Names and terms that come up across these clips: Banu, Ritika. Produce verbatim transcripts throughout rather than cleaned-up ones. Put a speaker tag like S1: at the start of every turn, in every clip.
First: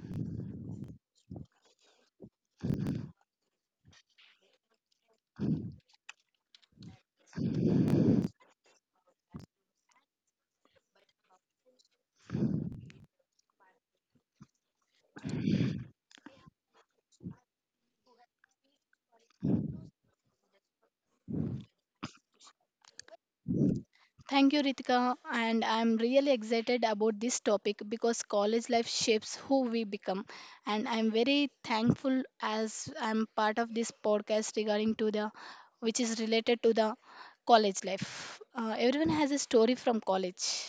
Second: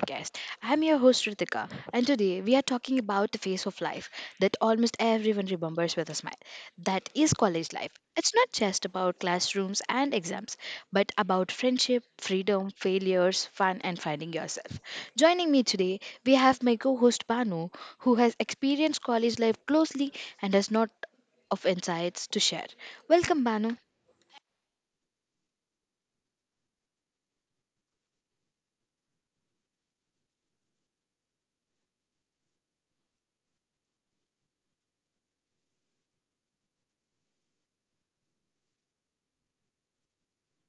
S1: podcast. I'm your host, Ritika, and today we are talking about the phase of life that almost everyone remembers with a smile. That is college life. It's not just about classrooms and exams, but about friendship, freedom, failures, fun, and finding yourself. Joining me today, we have my co host, Banu, who has experienced college life closely and has not of insights to share. Welcome, Banu.
S2: Thank you, Ritika. And I'm really excited about this topic because college life shapes who we become. And I'm very thankful as I'm part of this podcast regarding to the which is related to the college life. Uh, everyone has a story from college.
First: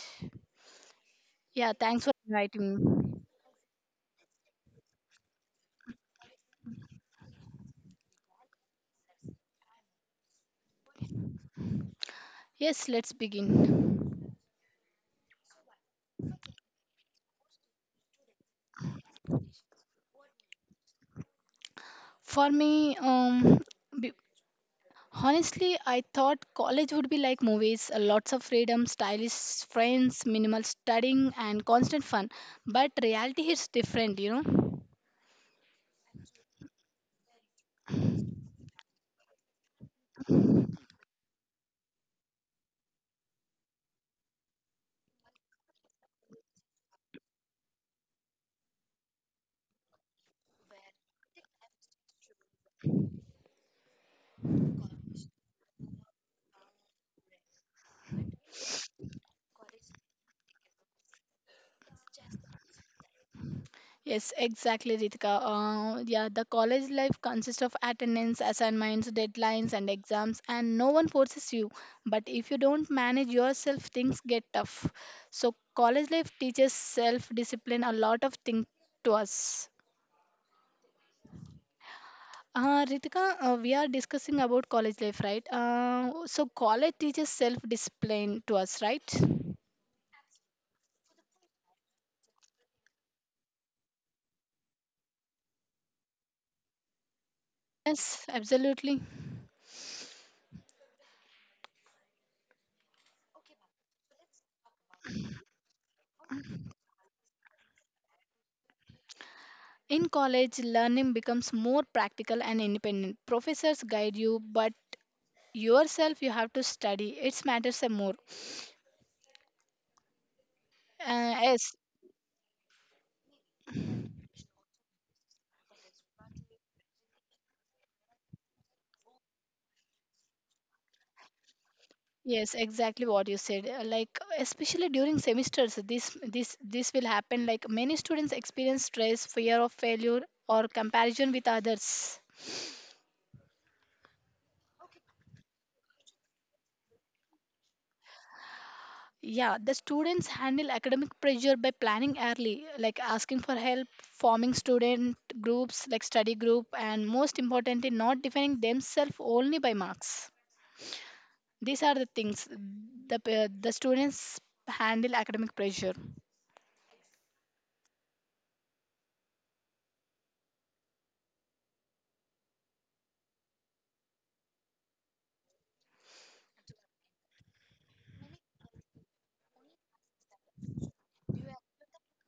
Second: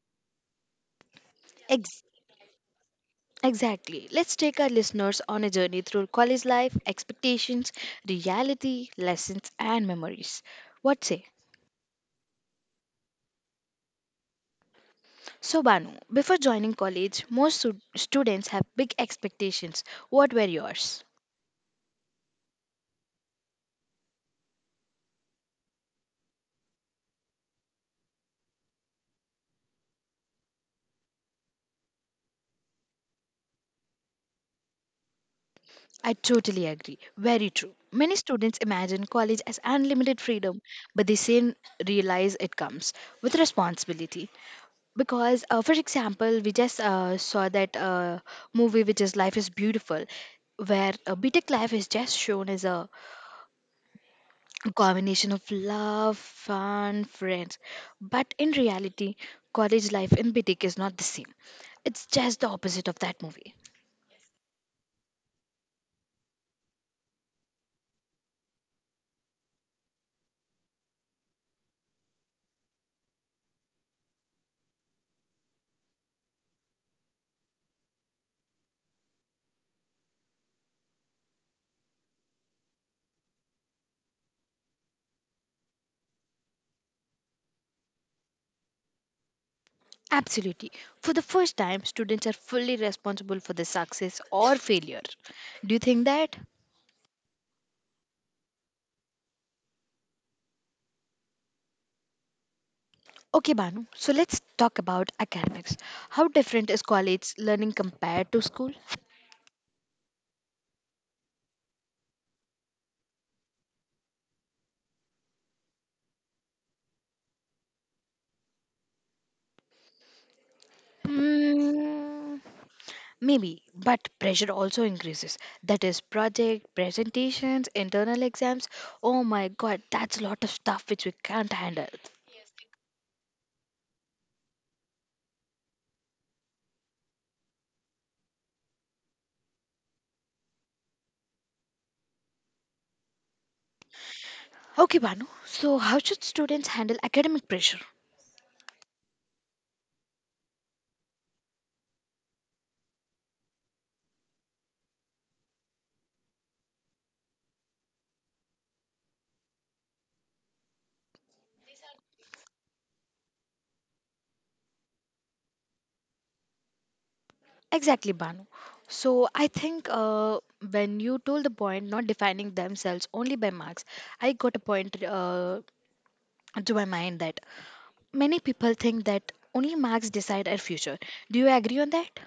S2: Yeah, thanks for inviting me.
S1: Exactly. Let's take our listeners on a journey through college life, expectations, reality, lessons, and memories. What say?
S2: Yes, let's begin.
S1: So, Banu, before joining college, most stud- students have big expectations. What were yours?
S2: For me, um, be- honestly, I thought college would be like movies uh, lots of freedom, stylish friends, minimal studying, and constant fun. But reality is different, you know?
S1: I totally agree. Very true. Many students imagine college as unlimited freedom, but they soon realize it comes with responsibility. Because, uh, for example, we just uh, saw that uh, movie, which is Life is Beautiful, where uh, btech life is just shown as a combination of love, fun, friends. But in reality, college life in btech is not the same. It's just the opposite of that movie.
S2: Yes, exactly, Ritika. Uh, yeah, the college life consists of attendance, assignments, deadlines, and exams, and no one forces you. But if you don't manage yourself, things get tough. So, college life teaches self discipline a lot of things to us. Uh, Ritika, uh, we are discussing about college life, right? Uh, so college teaches self-discipline to us, right?
S1: Absolutely. For the first time, students are fully responsible for their success or failure. Do you think that?
S2: Yes, absolutely.
S1: Okay, Banu, so let's talk about academics. How different is college learning compared to school?
S2: In college, learning becomes more practical and independent. Professors guide you, but yourself you have to study. It matters a more. Uh, yes,
S1: Mm, maybe, but pressure also increases. That is project, presentations, internal exams. Oh my god, that's a lot of stuff which we can't handle.
S2: yes, exactly what you said. Uh, Like especially during semesters, this this this will happen. Like many students experience stress, fear of failure, or comparison with others.
S1: Okay, Banu. So, how should students handle academic pressure?
S2: Yeah, the students handle academic pressure by planning early, like asking for help, forming student groups like study group, and most importantly, not defining themselves only by marks. These are the things the pa- the students handle academic pressure.
S1: Exactly, Banu. So, I think, uh, when you told the point not defining themselves only by marks, I got a point uh, to my mind that many people think that only marks decide our future. Do you agree on that?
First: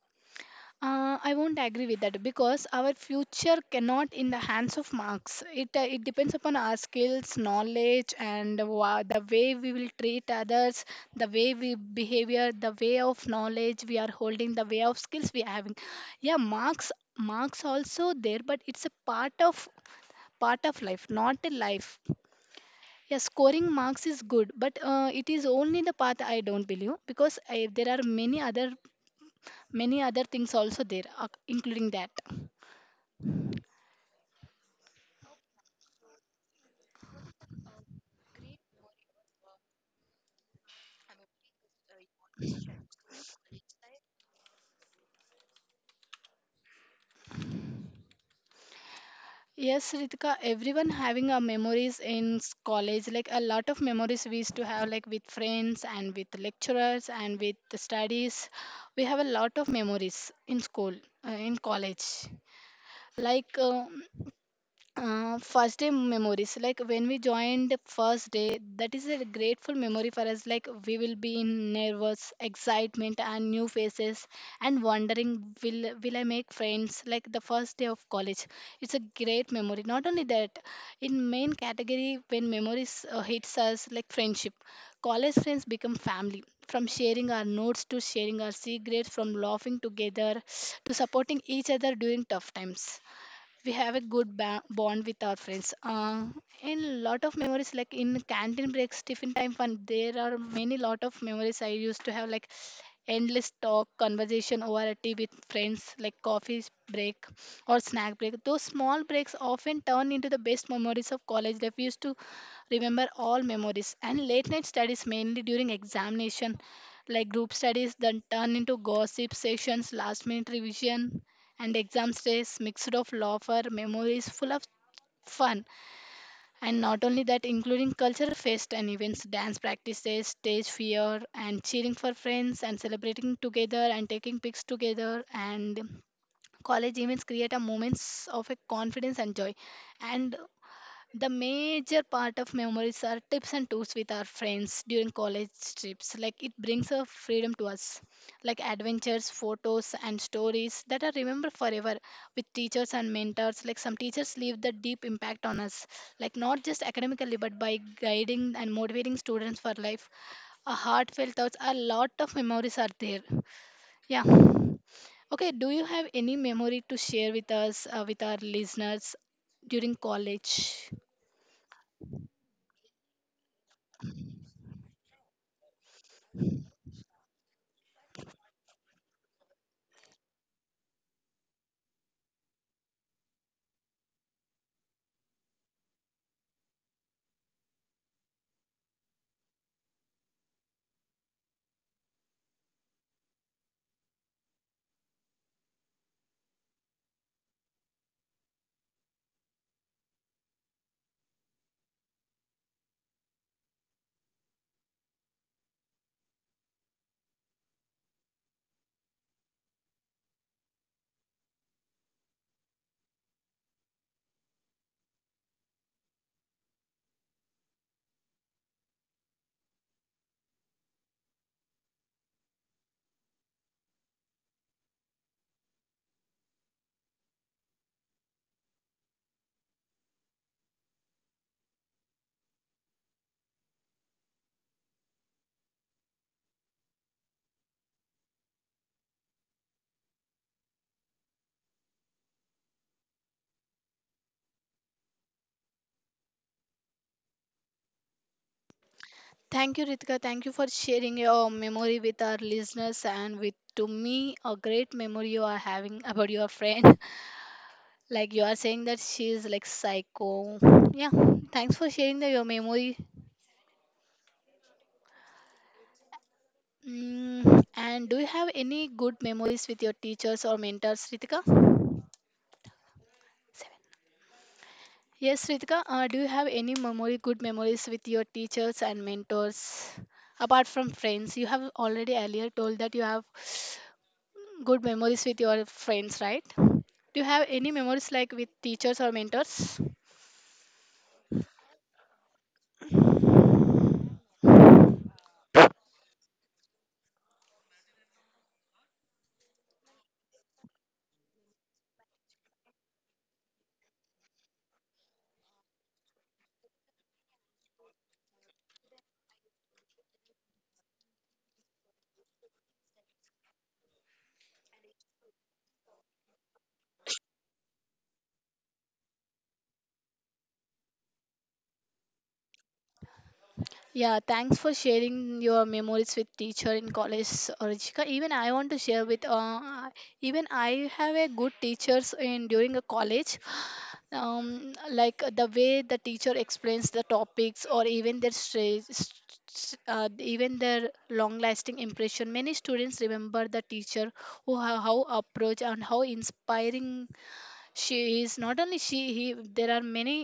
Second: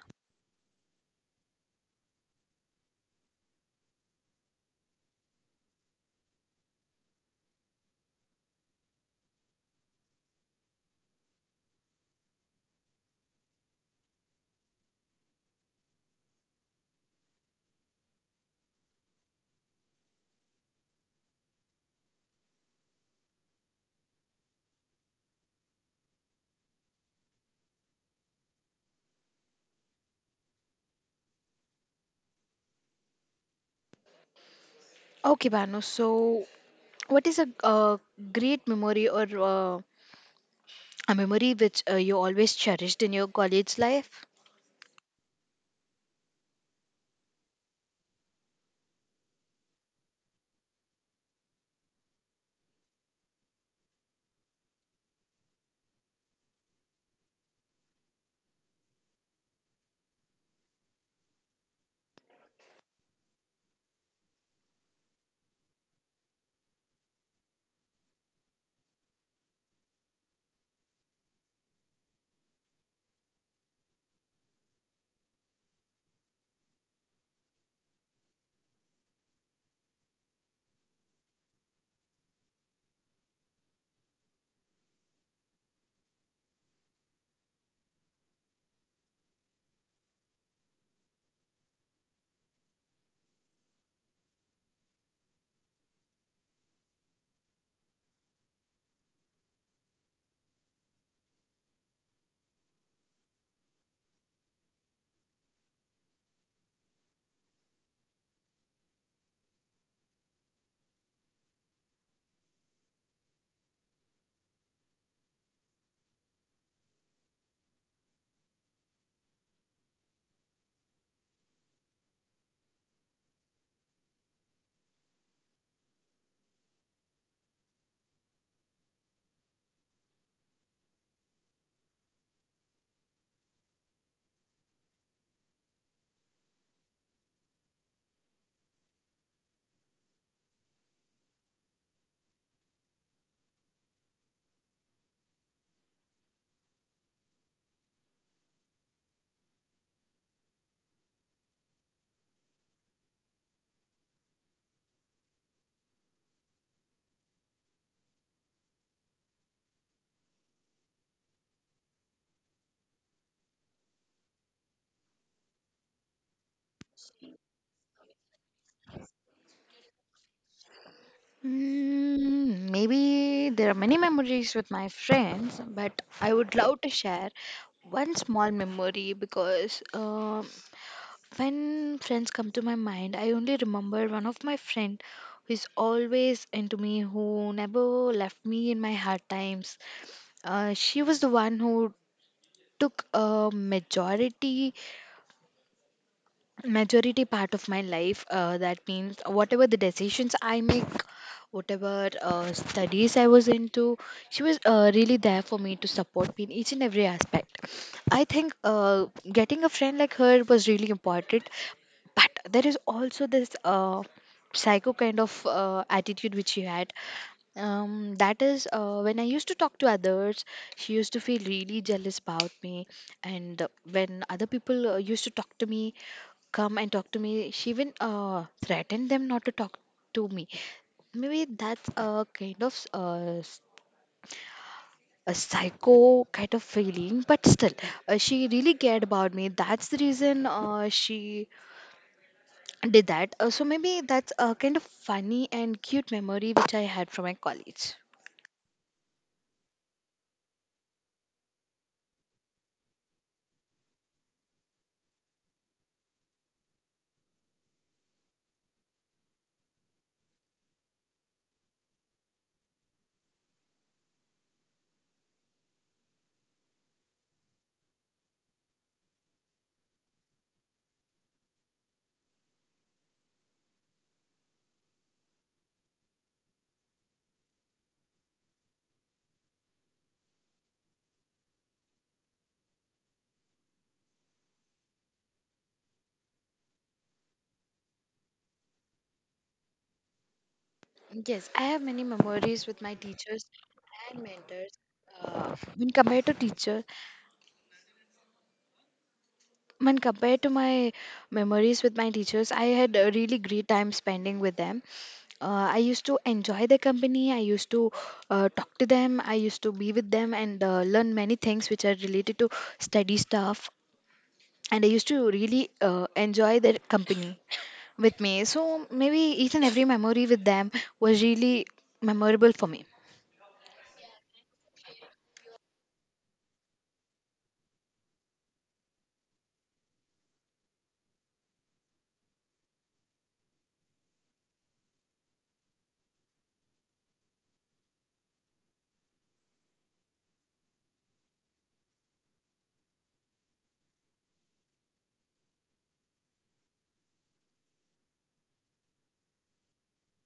S2: Uh, I won't agree with that because our future cannot in the hands of marks. It uh, it depends upon our skills, knowledge, and wa- the way we will treat others, the way we behavior, the way of knowledge we are holding, the way of skills we are having. Yeah, marks marks also there, but it's a part of part of life, not a life. Yeah, scoring marks is good, but uh, it is only the path I don't believe because I, there are many other many other things also there, uh, including that.
S1: Okay, Banu. So, what is a uh, great memory or uh, a memory which uh, you always cherished in your college life?
S2: Yes, Ritika, everyone having a memories in s- college, like a lot of memories we used to have, like with friends and with lecturers and with the studies. We have a lot of memories in school, uh, in college. Like uh, uh, First day memories like when we joined first day, that is a grateful memory for us. Like we will be in nervous excitement and new faces and wondering will will I make friends. Like the first day of college, it's a great memory. Not only that, in main category when memories uh, hits us like friendship, college friends become family, from sharing our notes to sharing our secrets, from laughing together to supporting each other during tough times, we have a good ba- bond with our friends. Uh, and lot of memories like in canteen breaks, tiffin time fun. There are many lot of memories I used to have like endless talk, conversation over a tea with friends, like coffee break or snack break. Those small breaks often turn into the best memories of college life. We used to remember all memories. And late night studies mainly during examination, like group studies then turn into gossip sessions, last minute revision, and exam stress mixed of laughter, memories full of fun. And not only that, including cultural fest and events, dance practices, stage fear, and cheering for friends, and celebrating together, and taking pics together, and college events create a moments of a confidence and joy, and the major part of memories are tips and tools with our friends during college trips. Like it brings a freedom to us, like adventures, photos, and stories that are remembered forever with teachers and mentors. Like some teachers leave the deep impact on us, like not just academically, but by guiding and motivating students for life. A heartfelt thoughts, a lot of memories are there. Yeah. Okay, do you have any memory to share with us, uh, with our listeners during college?
S1: Mm, maybe there are many memories with my friends, but I would love to share one small memory because um when friends come to my mind, I only remember one of my friend who is always into me, who never left me in my hard times. Uh, she was the one who took a majority majority part of my life, uh, that means whatever the decisions I make, whatever uh, studies I was into, she was uh, really there for me to support me in each and every aspect. I think, uh, getting a friend like her was really important. But there is also this uh, psycho kind of uh, attitude which she had. Um, that is, uh, when I used to talk to others, she used to feel really jealous about me. And when other people uh, used to talk to me, come and talk to me. She even uh, threatened them not to talk to me. Maybe that's a kind of uh, s- a psycho kind of feeling, but still, uh, she really cared about me. That's the reason uh, she did that. Uh, so maybe that's a kind of funny and cute memory which I had from my college.
S2: Thank you, Ritika. Thank you for sharing your memory with our listeners and with to me a great memory you are having about your friend. Like you are saying that she is like psycho. Yeah. Thanks for sharing the, your memory. Mm, and do you have any good memories with your teachers or mentors, Ritika? Yes, Ritika. Uh, do you have any memory, good memories with your teachers and mentors apart from friends? You have already earlier told that you have good memories with your friends, right? Do you have any memories like with teachers or mentors?
S1: Yes, I have many memories with my teachers and mentors. Uh, when compared to teachers, When compared to my memories with my teachers, I had a really great time spending with them. Uh, I used to enjoy their company. I used to uh, talk to them. I used to be with them and uh, learn many things which are related to study stuff. And I used to really uh, enjoy their company with me. So maybe each and every memory with them was really memorable for me.
S2: Yeah, thanks for sharing your memories with teacher in college, Ruchika. Even I want to share with uh, even I have a good teachers in during a college. Um, like the way the teacher explains the topics or even their stra- s- s- uh, even their long-lasting impression. Many students remember the teacher who how, how approach and how inspiring she is. Not only she he, there are many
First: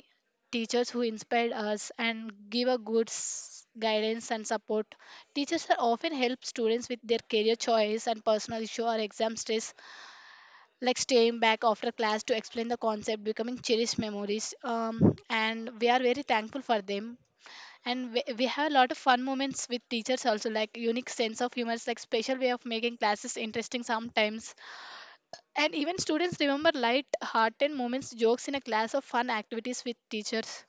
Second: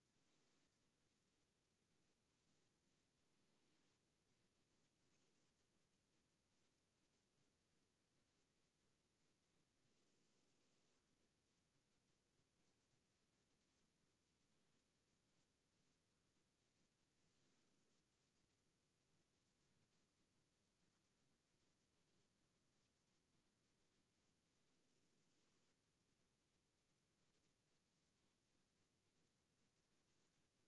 S2: teachers who inspired us and give a good s- guidance and support. Teachers are often help students with their career choice and personal issue or exam stress, like staying back after class to explain the concept, becoming cherished memories. Um, and we are very thankful for them, and we, we have a lot of fun moments with teachers also like unique sense of humor, like special way of making classes interesting sometimes, and even students remember light-hearted moments, jokes in a class, or fun activities with teachers.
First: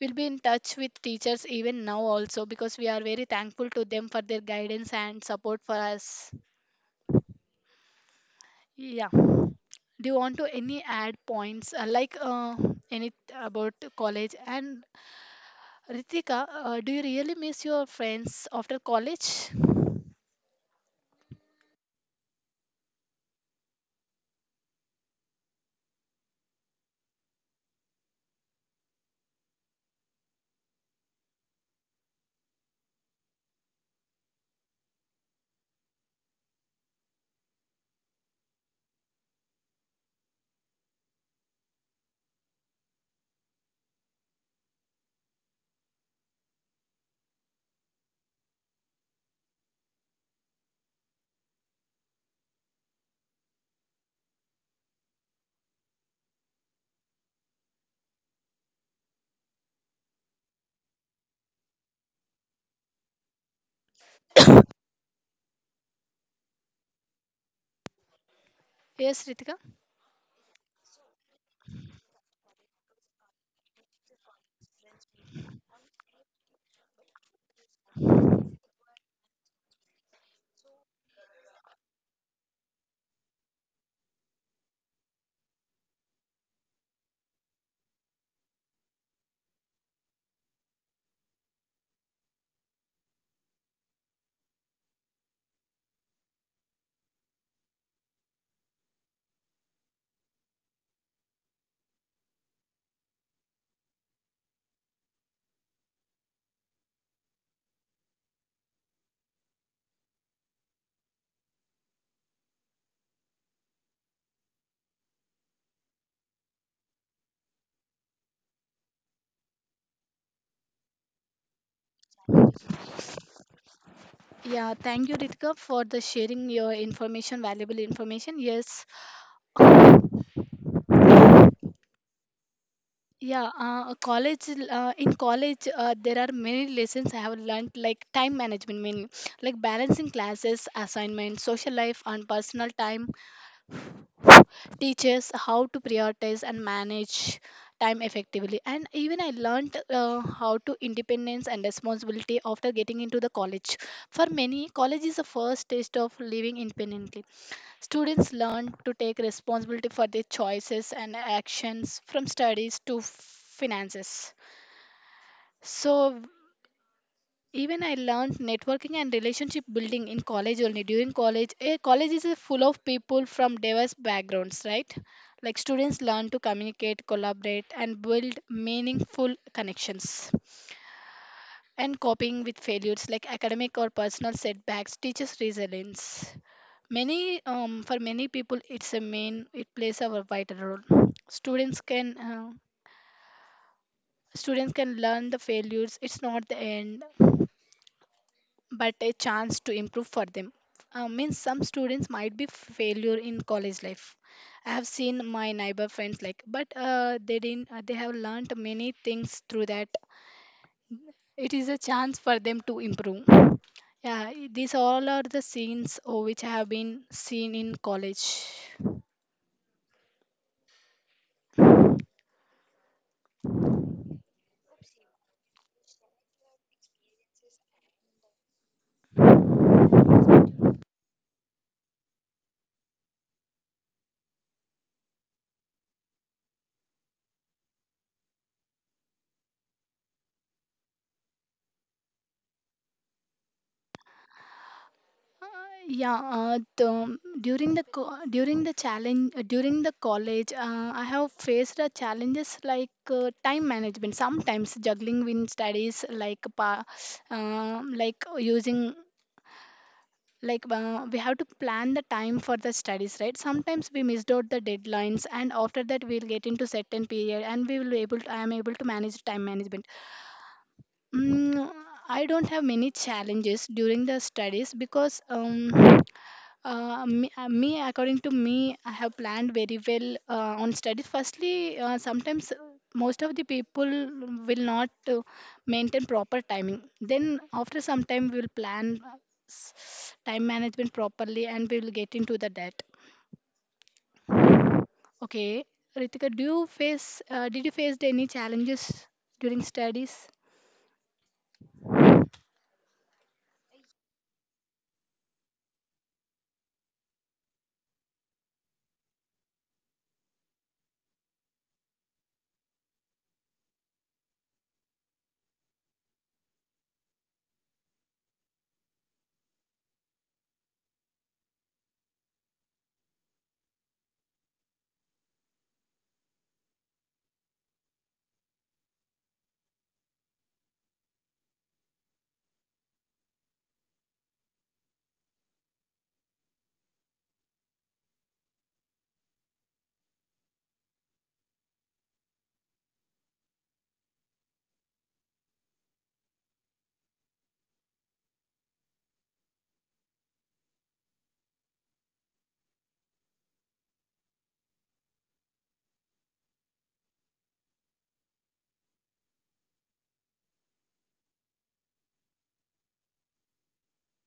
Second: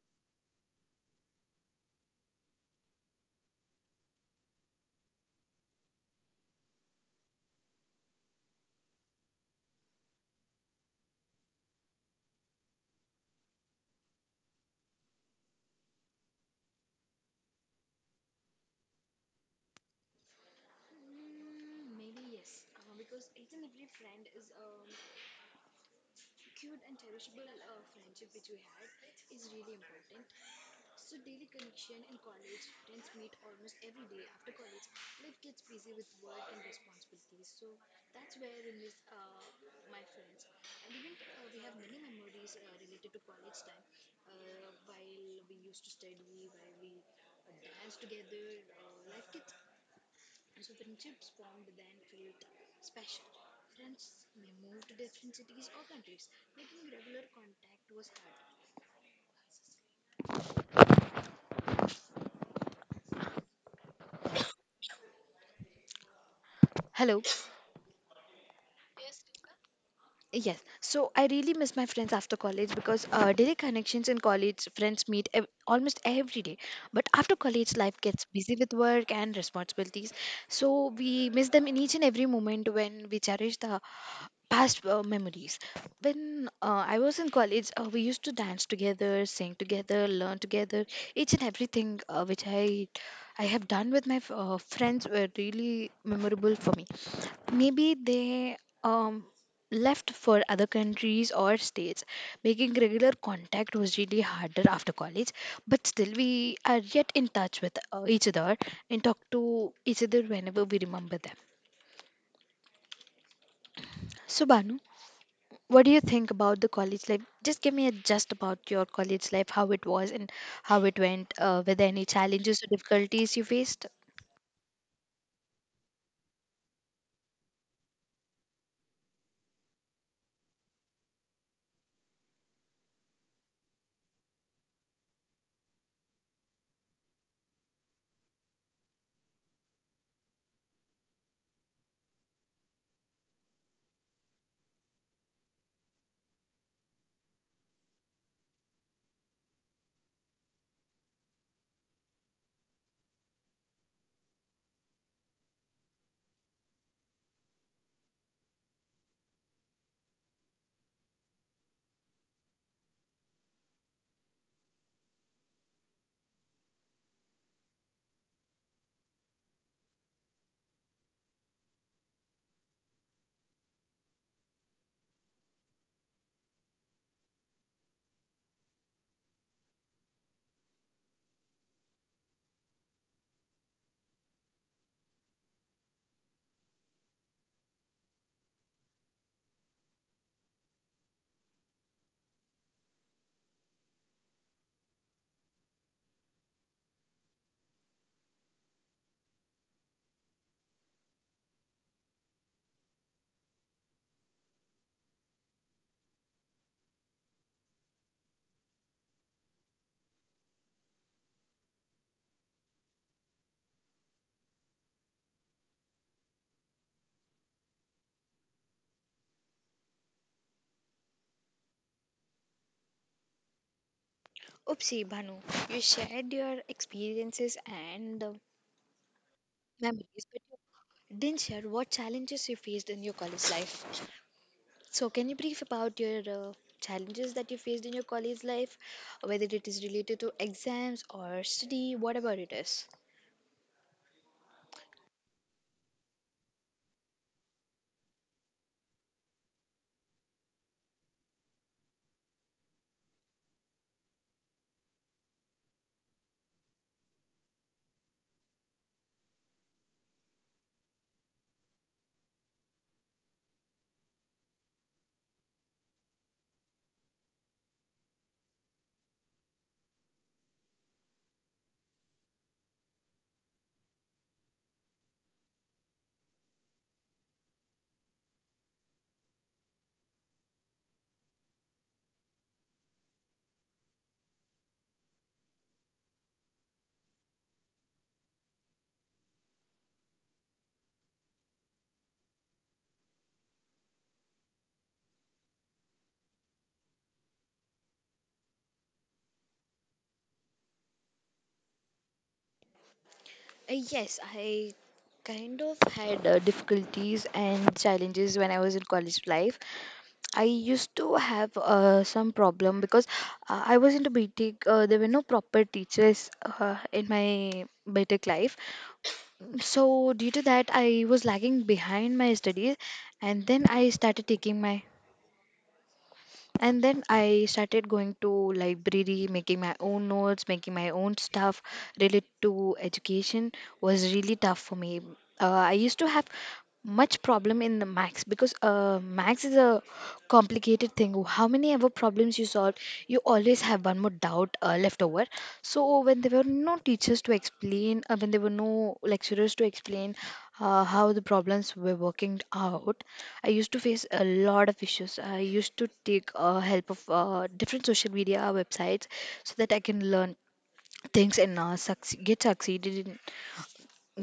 S2: We'll be in touch with teachers even now also because we are very thankful to them for their guidance and support for us. Yeah. Do you want to any add points uh, like uh, any about college? And Ritika, uh, do you really miss your friends after college?
S1: Cute and cherishable uh, friendship which we had is really important. So daily connection in college, friends meet almost every day after college. Life gets busy with work and responsibilities, so that's where I miss uh, my friends. And even uh, we have many memories uh, related to college time. Uh, while we used to study as together, uh, life gets so friendships formed then create special. Friends may move to different cities or countries, making regular contact was hard. Hello.
S2: Yes, Ritika.
S1: Yes. So I really miss my friends after college because uh, daily connections in college, friends meet ev- almost every day. But after college, life gets busy with work and responsibilities. So we miss them in each and every moment when we cherish the past uh, memories. When uh, I was in college, uh, we used to dance together, sing together, learn together. Each and everything uh, which I I have done with my f- uh, friends were really memorable for me. Maybe they um, left for other countries or states, making regular contact was really harder after college. But still we are yet in touch with uh, each other and talk to each other whenever we remember them. So, Banu, what do you think about the college life? Just give me a just about your college life, how it was and how it went. Uh, were there any challenges or difficulties you faced?
S2: Yeah, thank you, Ritika, for the sharing your information, valuable information. Yes, Yeah, uh, college uh, in college uh, there are many lessons I have learned like time management mainly, like balancing classes, assignments, social life and personal time teaches how to prioritize and manage time effectively. And even I learned uh, how to independence and responsibility after getting into the college. For many, college is the first taste of living independently. Students learn to take responsibility for their choices and actions from studies to finances. So even I learned networking and relationship building in college only. During college, a college is a full of people from diverse backgrounds, right? Like students learn to communicate, collaborate, and build meaningful connections. And coping with failures like academic or personal setbacks teaches resilience. Many um, for many people it's a main, it plays a vital role. Students can uh, students can learn the failures, it's not the end but a chance to improve for them. Uh, means some students might be failure in college life. I have seen my neighbor friends, like, but uh, they didn't uh, they have learned many things through that. It is a chance for them to improve. Yeah, I- these all are the scenes oh, which have been seen in college.
S1: Oopsie, Banu, you shared your experiences and uh, memories, but didn't share what challenges you faced in your college life. So, can you brief about your uh, challenges that you faced in your college life, whether it is related to exams or study, whatever it is?
S2: Yeah, uh, the, during the co- during the challenge uh, during the college, uh, I have faced uh, challenges like uh, time management. Sometimes juggling with studies, like pa, uh, like using like uh, we have to plan the time for the studies, right? Sometimes we missed out the deadlines and after that we'll get into certain period and we will be able to I am able to manage time management. Mm, I don't have many challenges during the studies because um, uh, me, uh, me, according to me, I have planned very well uh, on studies. Firstly, uh, sometimes uh, most of the people will not uh, maintain proper timing. Then, after some time, we will plan uh, s- time management properly and we will get into the debt. Okay, Ritika, do you face, uh, did you face any challenges during studies?
S1: Uh, yes, I kind of had uh, difficulties and challenges when I was in college life. I used to have uh, some problem because uh, I was into B tech. Uh, there were no proper teachers uh, in my B tech life, so due to that, I was lagging behind my studies, and then I started taking my, and then I started going to library, making my own notes, making my own stuff related to education was really tough for me. uh, I used to have much problem in the max, because uh, max is a complicated thing. How many ever problems you solve, you always have one more doubt uh, left over. So when there were no teachers to explain, uh, when there were no lecturers to explain, uh, how the problems were working out, I used to face a lot of issues. I used to take uh, help of uh, different social media websites so that I can learn things and uh, succeed, get succeeded in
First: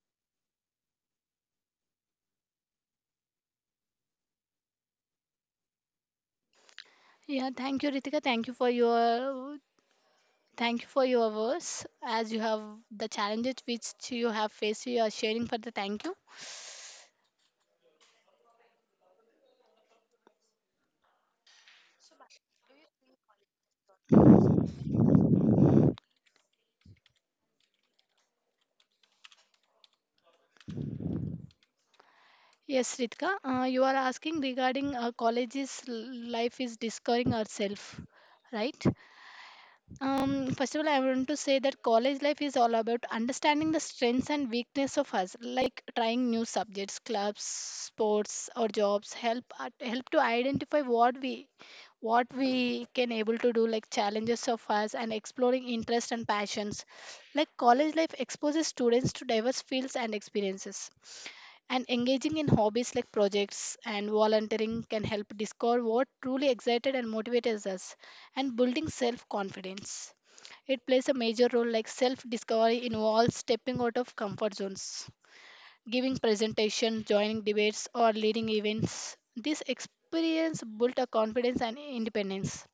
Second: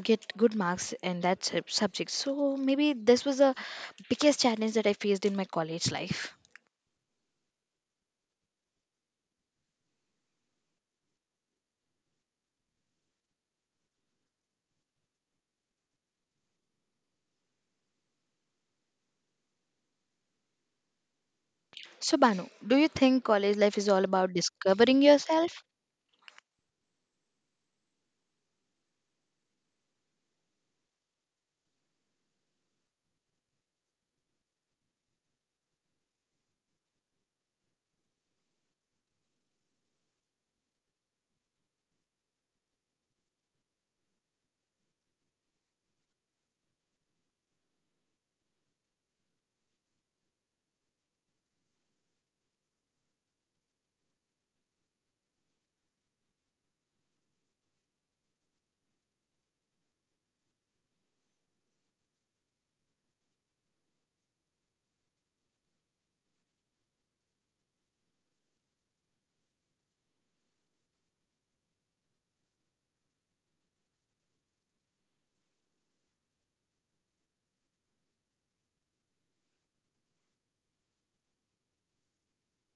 S1: get good marks in that sub- subject. So maybe this was the biggest challenge that I faced in my college life.
S2: Yeah, thank you, Ritika. Thank you for your Thank you for your words. As you have the challenges which you have faced, you are sharing for the thank you.
S1: So, Banu, do you think college life is all about discovering yourself?
S2: Yes, Ritika, uh, you are asking regarding uh, college's l- life is discovering ourselves, right? Um, first of all, I want to say that college life is all about understanding the strengths and weakness of us, like trying new subjects, clubs, sports, or jobs. Help uh, help to identify what we what we can able to do, like challenges of us, and exploring interests and passions. Like college life exposes students to diverse fields and experiences, and engaging in hobbies like projects and volunteering can help discover what truly excited and motivates us, and building self confidence. It plays a major role, like self discovery involves stepping out of comfort zones, giving presentations, joining debates, or leading events. This experience built a confidence and independence.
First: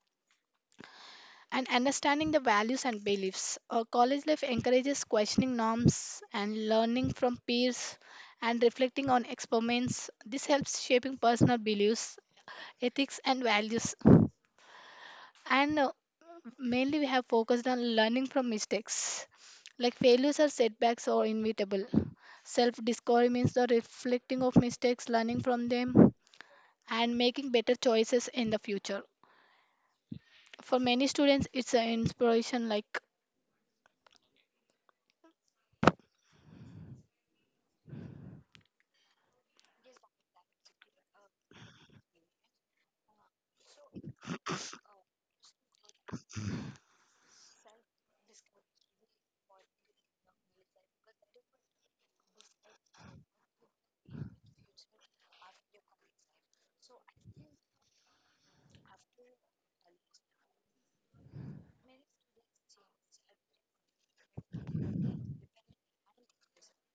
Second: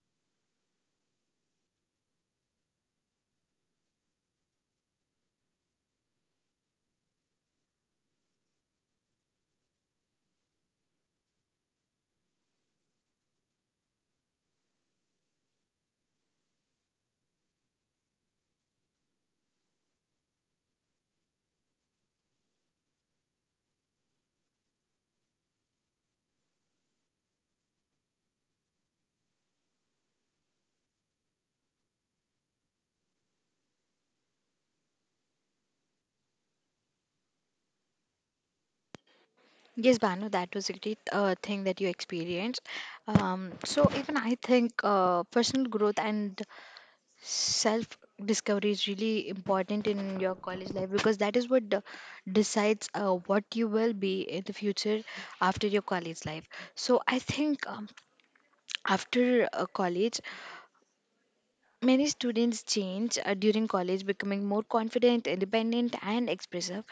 S2: And understanding the values and beliefs. A college life encourages questioning norms and learning from peers and reflecting on experiments. This helps shaping personal beliefs, ethics, and values. And uh, Mainly we have focused on learning from mistakes, like failures or setbacks are inevitable. Self discovery means the reflecting of mistakes, learning from them and making better choices in the future. For many students it's an inspiration. Like,
S1: Yes, Banu, that was a great uh, thing that you experienced. Um, so even I think uh, personal growth and self discovery is really important in your college life, because that is what de- decides uh, what you will be in the future after your college life. So I think, um, after uh, college, many students change uh, during college, becoming more confident, independent, and expressive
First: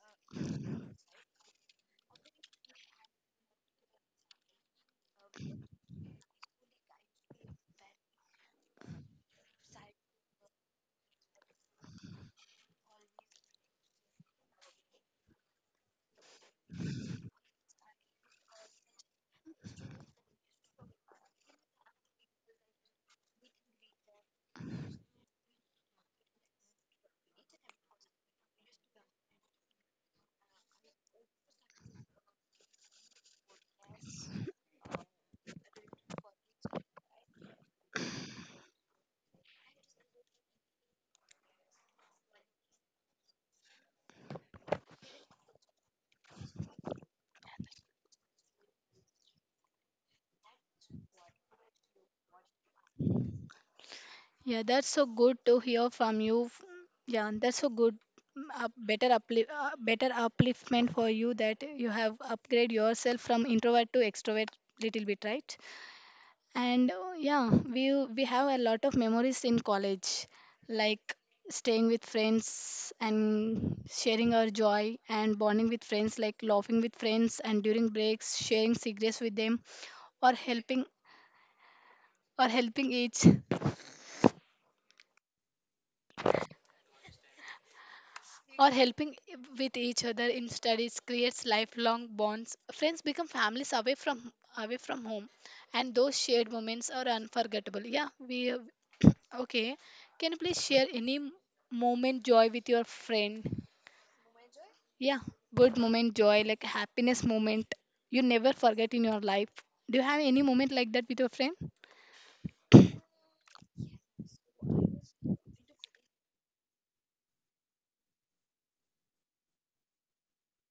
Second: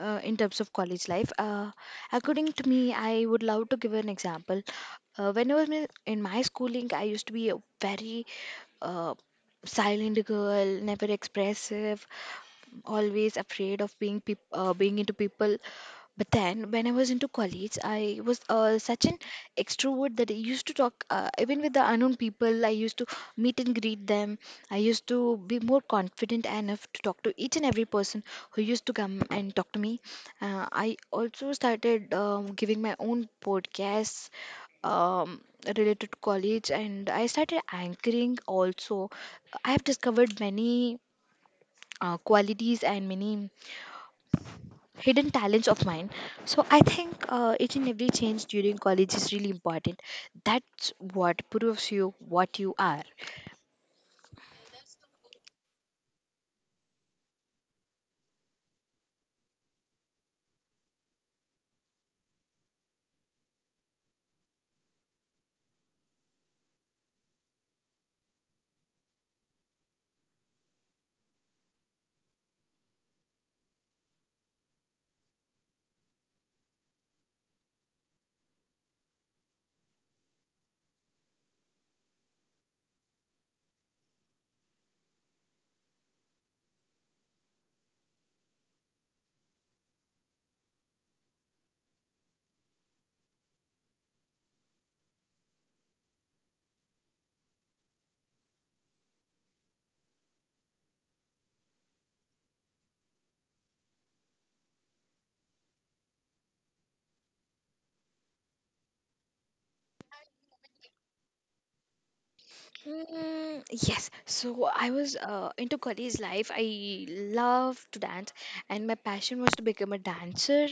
S1: uh, in terms of college life. Uh, according to me, I would love to give an example. Uh, when I was in in my schooling, I used to be a very uh, silent girl, never expressive, always afraid of being peop- uh, being into people. But then, when I was into college, I was uh, such an extrovert that I used to talk uh, even with the unknown people. I used to meet and greet them. I used to be more confident enough to talk to each and every person who used to come and talk to me. Uh, I also started um, giving my own podcasts um, related to college, and I started anchoring also. I have discovered many uh, qualities and many hidden talents of mine. So I think uh, each and every change during college is really important. That's what proves you what you are.
S2: yeah, that's so good to hear from you. Yeah, and that's so good. Mm, a better uplift, uh, better upliftment for you that you have upgrade yourself from introvert to extrovert, little bit, right? And uh, yeah, we we have a lot of memories in college, like staying with friends and sharing our joy and bonding with friends, like laughing with friends and during breaks sharing secrets with them, or helping or helping each or helping I- with each other in studies creates lifelong bonds. Friends become families away from away from home, and those shared moments are unforgettable. Yeah, we okay, can you please share any m- moment joy with your friend? Yeah, good moment joy, like happiness moment you never forget in your life. Do you have any moment like that with your friend?
S1: Mm, yes. So I was uh, into college life. I loved to dance, and my passion was to become a dancer.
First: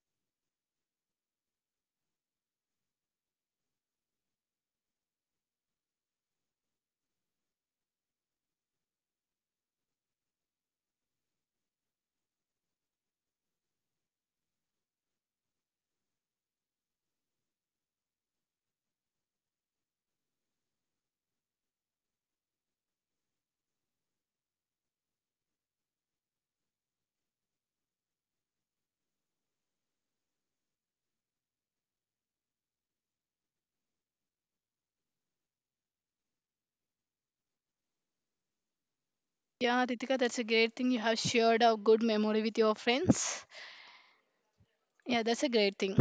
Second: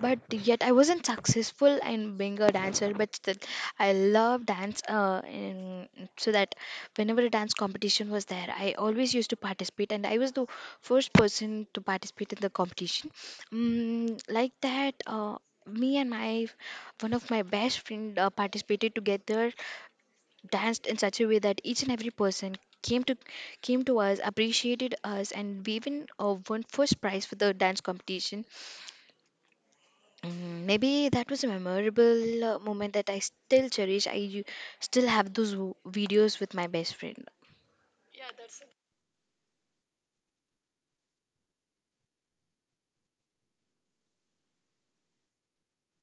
S1: But yet I wasn't successful in being a dancer. But still, I love dance. Uh, in, so that whenever a dance competition was there, I always used to participate, and I was the first person to participate in the competition. Mm, like that. Uh, me and my one of my best friend uh, participated together, danced in such a way that each and every person came to came to us, appreciated us, and we even uh, won first prize for the dance competition. Mm, maybe that was a memorable uh, moment that I still cherish. i u- still have those w- videos with my best friend.
S2: Yeah, Ritika, that's a great thing. You have shared a good memory with your friends. Yeah, that's a great thing.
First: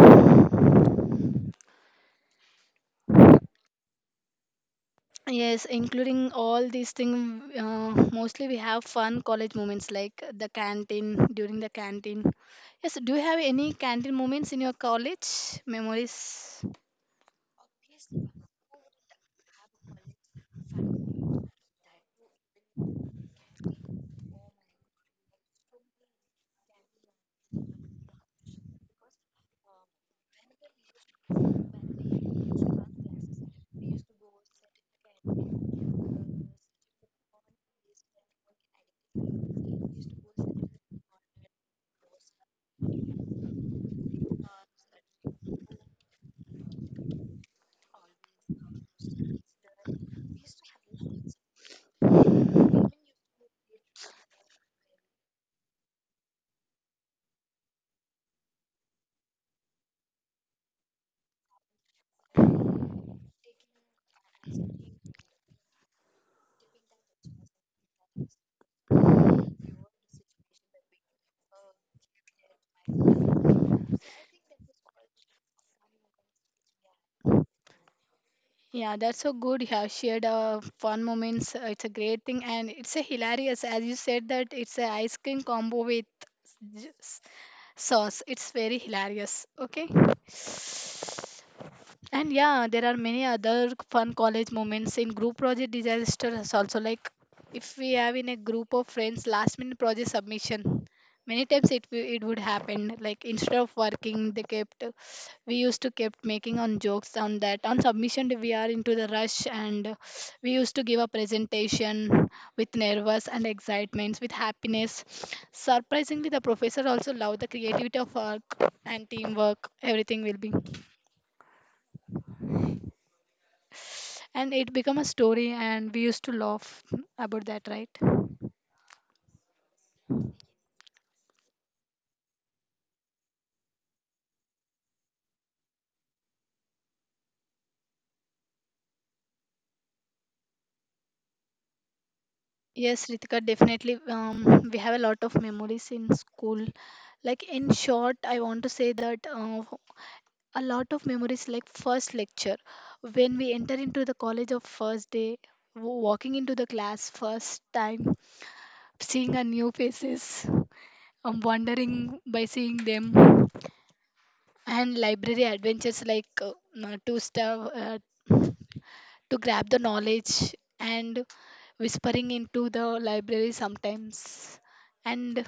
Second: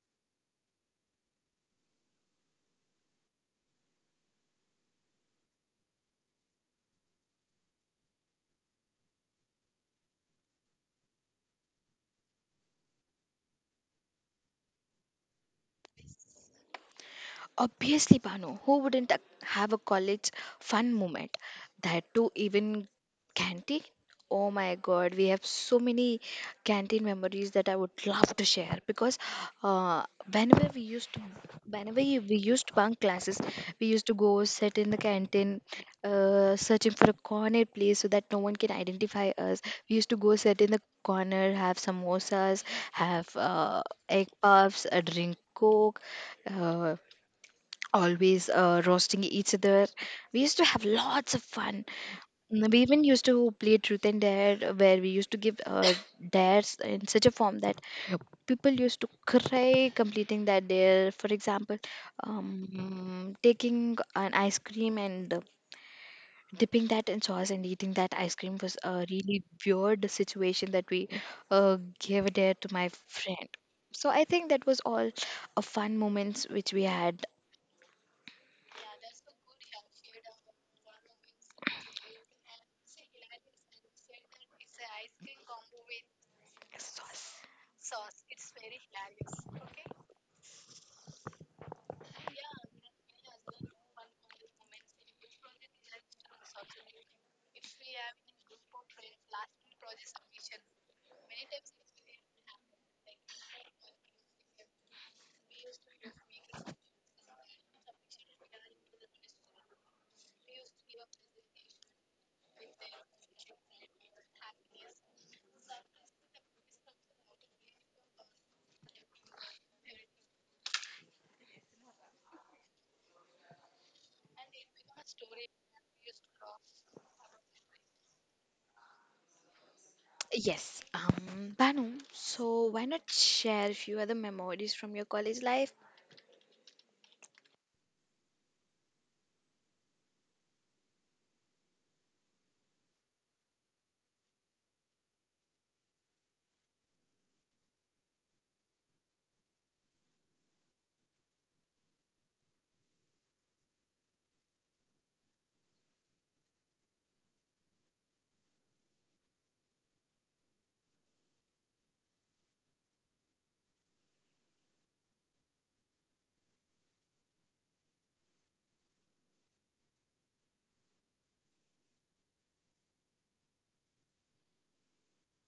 S2: Yes, including all these things. Uh, mostly we have fun college moments, like the canteen, during the canteen. Yes, do you have any canteen moments in your college memories?
S1: Obviously, Banu, who wouldn't ac- have a college fun moment? That too, even canteen? Oh my god, we have so many canteen memories that I would love to share because uh, whenever we used to, whenever we we used to bunk classes, we used to go sit in the canteen, uh, searching for a corner place so that no one can identify us. We used to go sit in the corner, have samosas, have uh, egg puffs, a drink coke. Uh, Always uh, roasting each other. We used to have lots of fun. Mm, we even used to play truth and dare, uh, where we used to give uh, dares in such a form that people used to cry completing that dare. For example, um, taking an ice cream and uh, dipping that in sauce and eating that ice cream was a really weird situation that we uh, gave a dare to my friend. So I think that was all a fun moments which we had.
S2: Yeah, that's so good. You have shared uh, fun moments. Uh, it's a great thing and it's a hilarious. As you said that it's a ice cream combo with j- s- sauce. It's very hilarious. Okay. And yeah, there are many other fun college moments in group project disasters also. Like if we have in a group of friends last minute project submission, many times it wi- it would happen. Like instead of working, they kept, we used to kept making on jokes on that. On submission day, we are into the rush and we used to give a presentation with nervous and excitements with happiness. Surprisingly, the professor also loved the creativity of work and teamwork. Everything will be. And it became a story and we used to laugh about that, right?
S1: Yes, um, Banu, so why not share a few other memories from your college life?
S2: Yes, Ritika, definitely. Um, we have a lot of memories in school, like in short I want to say that, uh, a lot of memories like first lecture when we enter into the college of first day, w- walking into the class first time, seeing our new faces, um, wandering by seeing them, and library adventures like uh, uh, two star uh, to grab the knowledge and whispering into the library sometimes, and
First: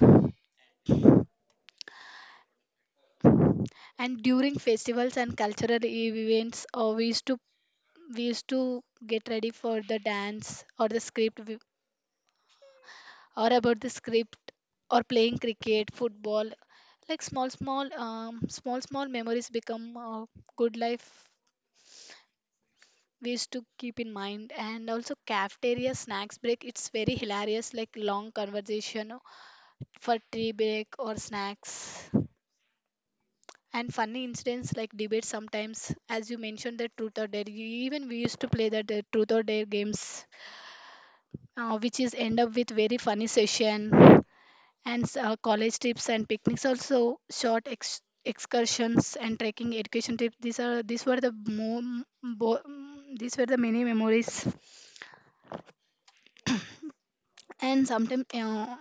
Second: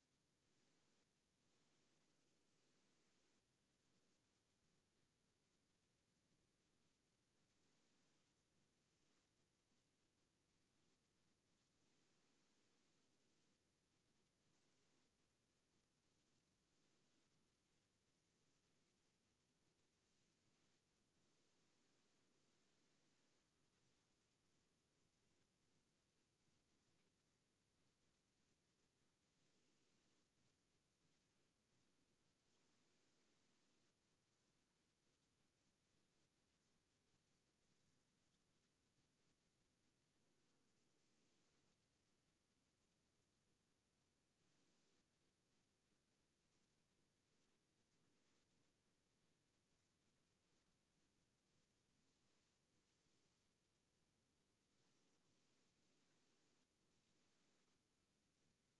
S2: and during festivals and cultural events, uh, we used to we used to get ready for the dance or the script we- or about the script or playing cricket, football. Like small small, um, small small memories become uh, good life, we used to keep in mind. And also cafeteria snacks break, it's very hilarious, like long conversation for tea break or snacks. And funny incidents like debates sometimes, as you mentioned, the truth or dare. You- Even we used to play the the truth or dare games, uh, which is end up with very funny session. And s- uh, college trips and picnics also, short ex- excursions and trekking, education trips. These are these were the mo- bo- These were the many memories. And sometimes uh,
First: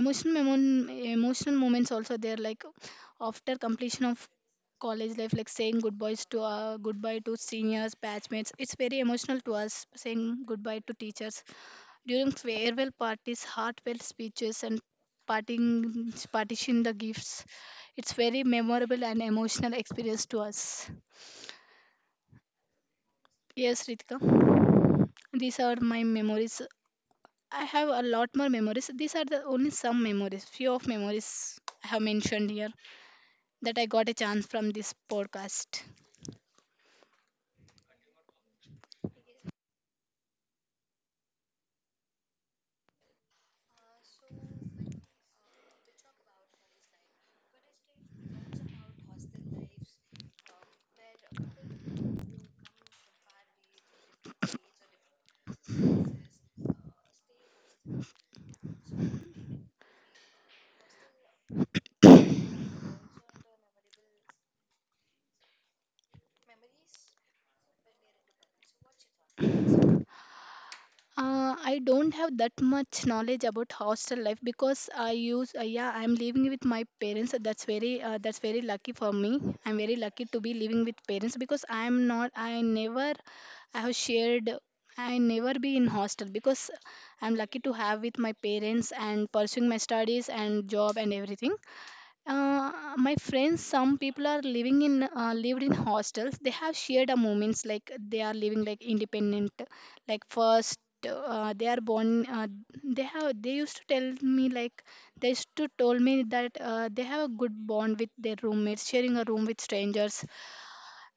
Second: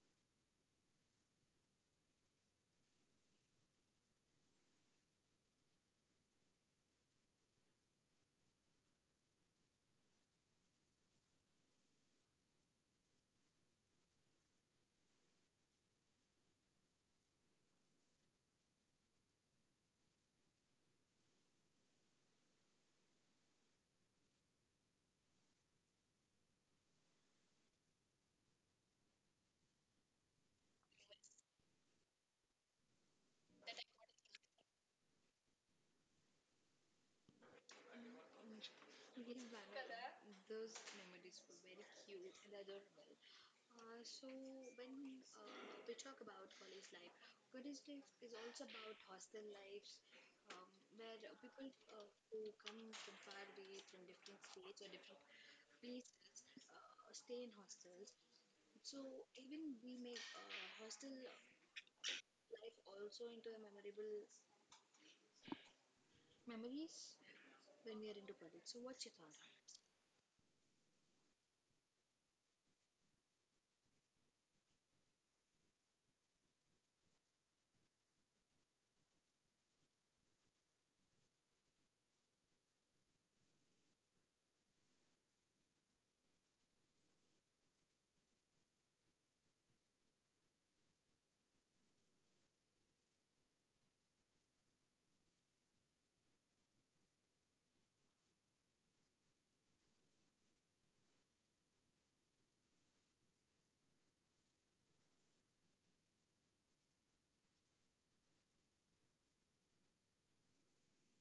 S2: emotional memon- emotional moments also there, like after completion of college life, like saying goodbyes to uh, goodbye to seniors, batchmates. It's very emotional to us, saying goodbye to teachers during farewell parties, heartfelt speeches, and parting partition the gifts. It's very memorable and emotional experience to us. Yes, Ritika, these are my memories. I have a lot more memories. These are the only some memories, few of memories I have mentioned here that I got a chance from this podcast.
S1: Uh, so when uh, we talk about college life, college life is also about hostel lives, um, where uh, people uh, who come from far away, from different states or different places, uh, stay in hostels. So even we make uh, hostel life also into a memorable memories when we are into college. So what's your thought?
S2: Uh, I don't have that much knowledge about hostel life because I use uh, yeah, I'm living with my parents. That's very uh, that's very lucky for me. I'm very lucky to be living with parents because I'm not, I never, I have shared, I never be in hostel because I'm lucky to have with my parents and pursuing my studies and job and everything. uh, uh, my friends, some people are living in uh, lived in hostels. They have shared a moments, like they are living like independent, like first uh, they are born uh, they have, they used to tell me like, they used to told me that uh, they have a good bond with their roommates, sharing a room with strangers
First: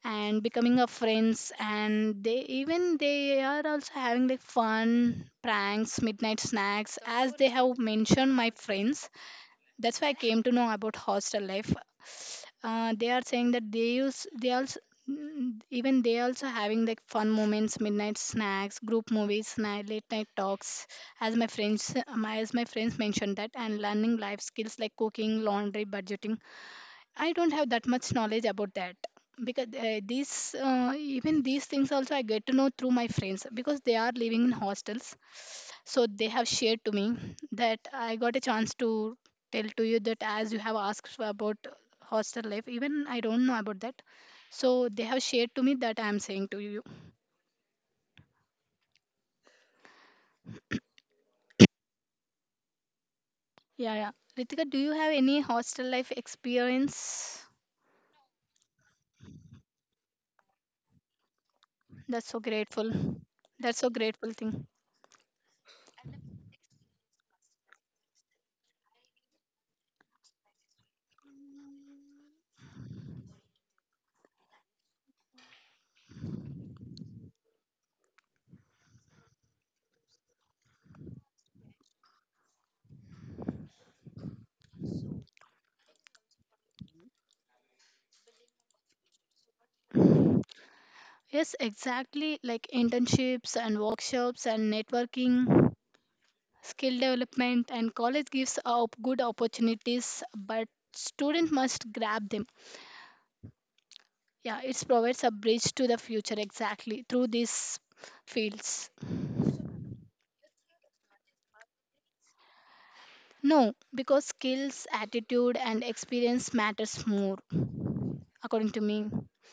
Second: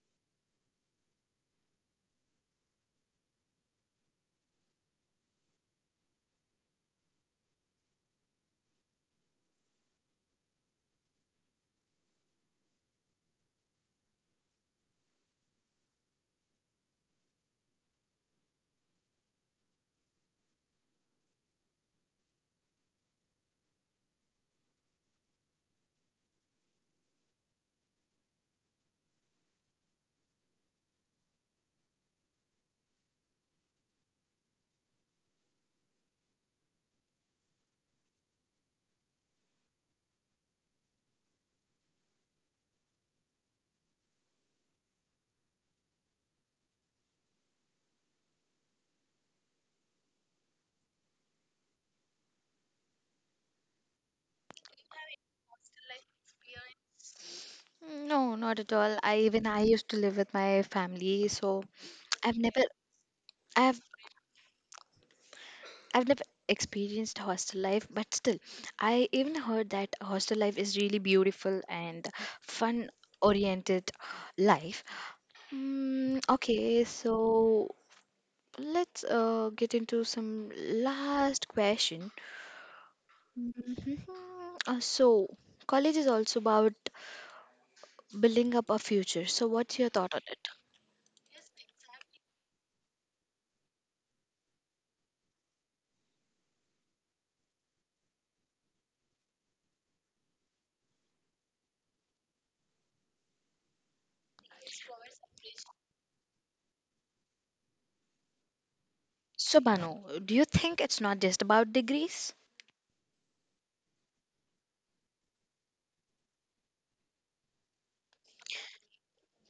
S2: and becoming a friends. And they even, they are also having like fun pranks, midnight snacks, as they have mentioned, my friends. That's why I came to know about hostel life. Uh, they are saying that they use, they also, mm, even they also having like fun moments, midnight snacks, group movies night, late night talks, as my friends my, as my friends mentioned that, and learning life skills like cooking, laundry, budgeting. I don't have that much knowledge about that because uh, these uh, even these things also I get to know through my friends because they are living in hostels. So they have shared to me, that I got a chance to tell to you that as you have asked about hostel life, even I don't know about that. So they have shared to me that I am saying to you. Yeah, yeah. Ritika, do you have any hostel life experience?
S1: No, not at all. I even I used to live with my family, so
S2: That's
S1: I've
S2: so
S1: never
S2: grateful.
S1: I
S2: That's
S1: have
S2: so grateful thing.
S1: I've never experienced hostel life. But still, I even heard that hostel life is really beautiful and fun oriented life. Mm, okay, so let's uh, get into some last question. Mhm. Uh, So, college is also about building up a future. So, what's your thought on it?
S2: Yes, exactly. Like internships and workshops and networking, skill development, and college gives up good opportunities, but student must grab them. Yeah, it provides a bridge to the future exactly through these fields.
S1: So, Banu, do you think it's not just about degrees?
S2: No, because skills, attitude, and experience matters more, according to me.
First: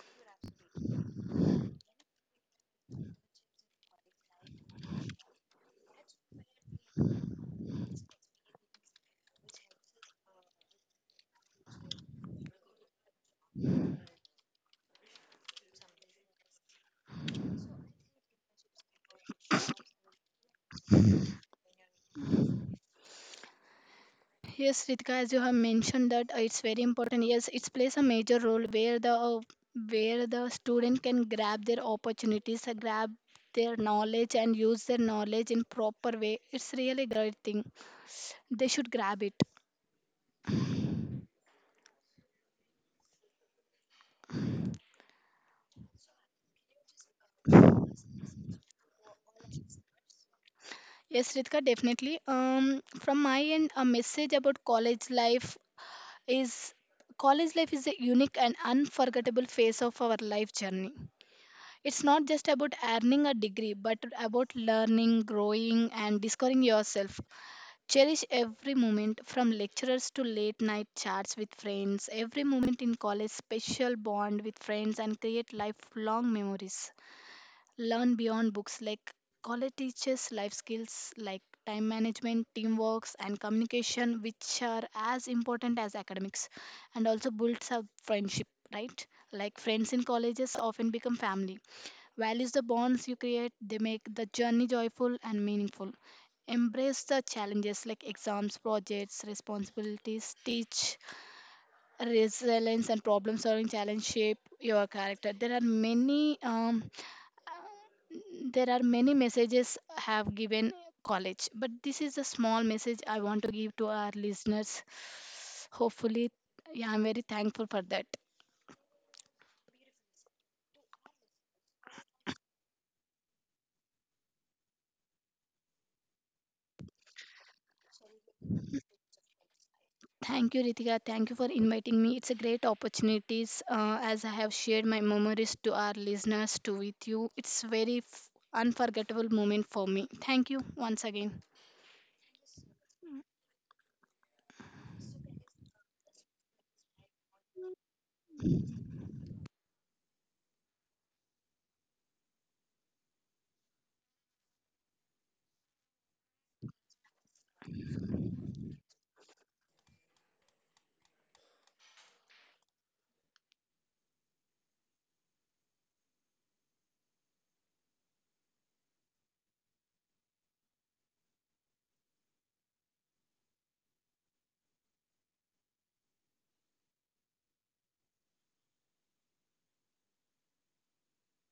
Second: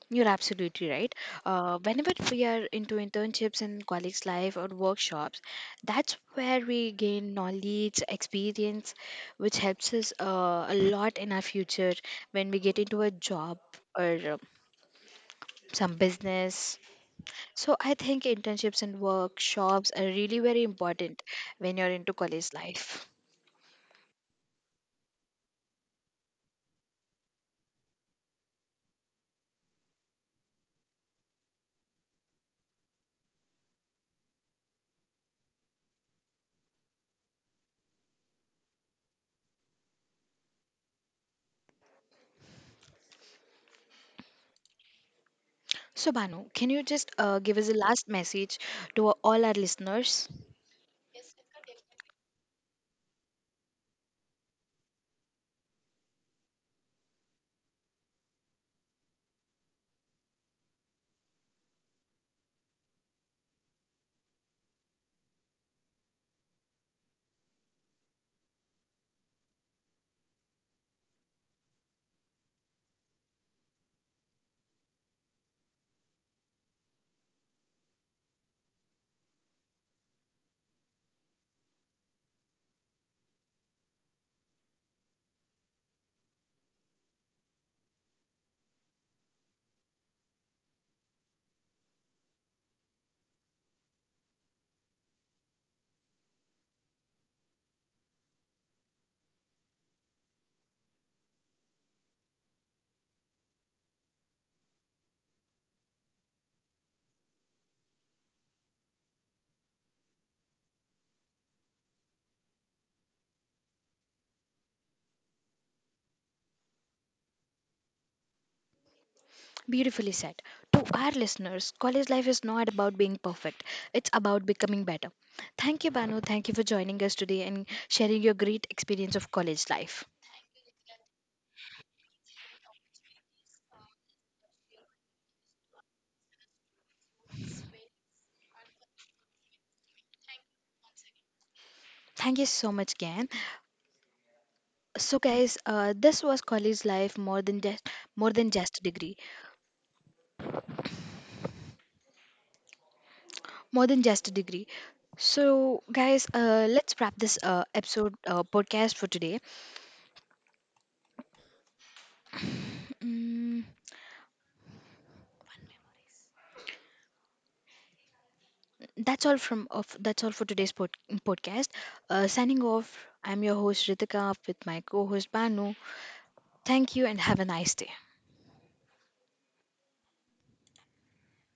S1: You're absolutely right. Uh, whenever we are into internships in colleagues' life or workshops, that's where we gain knowledge, experience, which helps us uh, a lot in our future when we get into a job or uh, some business. So I think internships and workshops are really very important when you're into college life.
S2: Yes, Ritika, as you have mentioned that uh, it's very important. Yes, it plays a major role where the uh, where the student can grab their opportunities, uh, grab their knowledge, and use their knowledge in proper way. It's really great thing. They should grab it.
S1: So, Banu, can you just uh, give us a last message to all our listeners?
S2: Yes, Ritika, definitely. Um, from my end, a message about college life is college life is a unique and unforgettable phase of our life journey. It's not just about earning a degree, but about learning, growing, and discovering yourself. Cherish every moment from lecturers to late night chats with friends. Every moment in college, special bond with friends and create lifelong memories. Learn beyond books, like college teaches life skills like time management, teamwork, and communication, which are as important as academics, and also builds up friendship, right? Like friends in colleges often become family. Values the bonds you create, they make the journey joyful and meaningful. Embrace the challenges like exams, projects, responsibilities, teach resilience and problem solving, challenge shape your character. There are many um, there are many messages I have given college, but this is a small message I want to give to our listeners. Hopefully, yeah, I'm very thankful for that.
S1: Beautifully said. To our listeners, college life is not about being perfect, it's about becoming better. Thank you, Banu. Thank you for joining us today and sharing your great experience of college life.
S2: Thank you, Ritika. Thank you for inviting me. It's a great opportunities. Uh, as I have shared my memories to our listeners to with you. It's very f- unforgettable moment for me. Thank you once again.
S1: Thank you so much, Gan. So, guys, uh, this was college life more than just more than just a degree, more than just a degree. So, guys, uh, let's wrap this uh, episode uh, podcast for today. Mm. That's all from of that's all for today's pod, podcast. Uh, signing off. I'm your host Ritika with my co-host Banu. Thank you and have a nice day.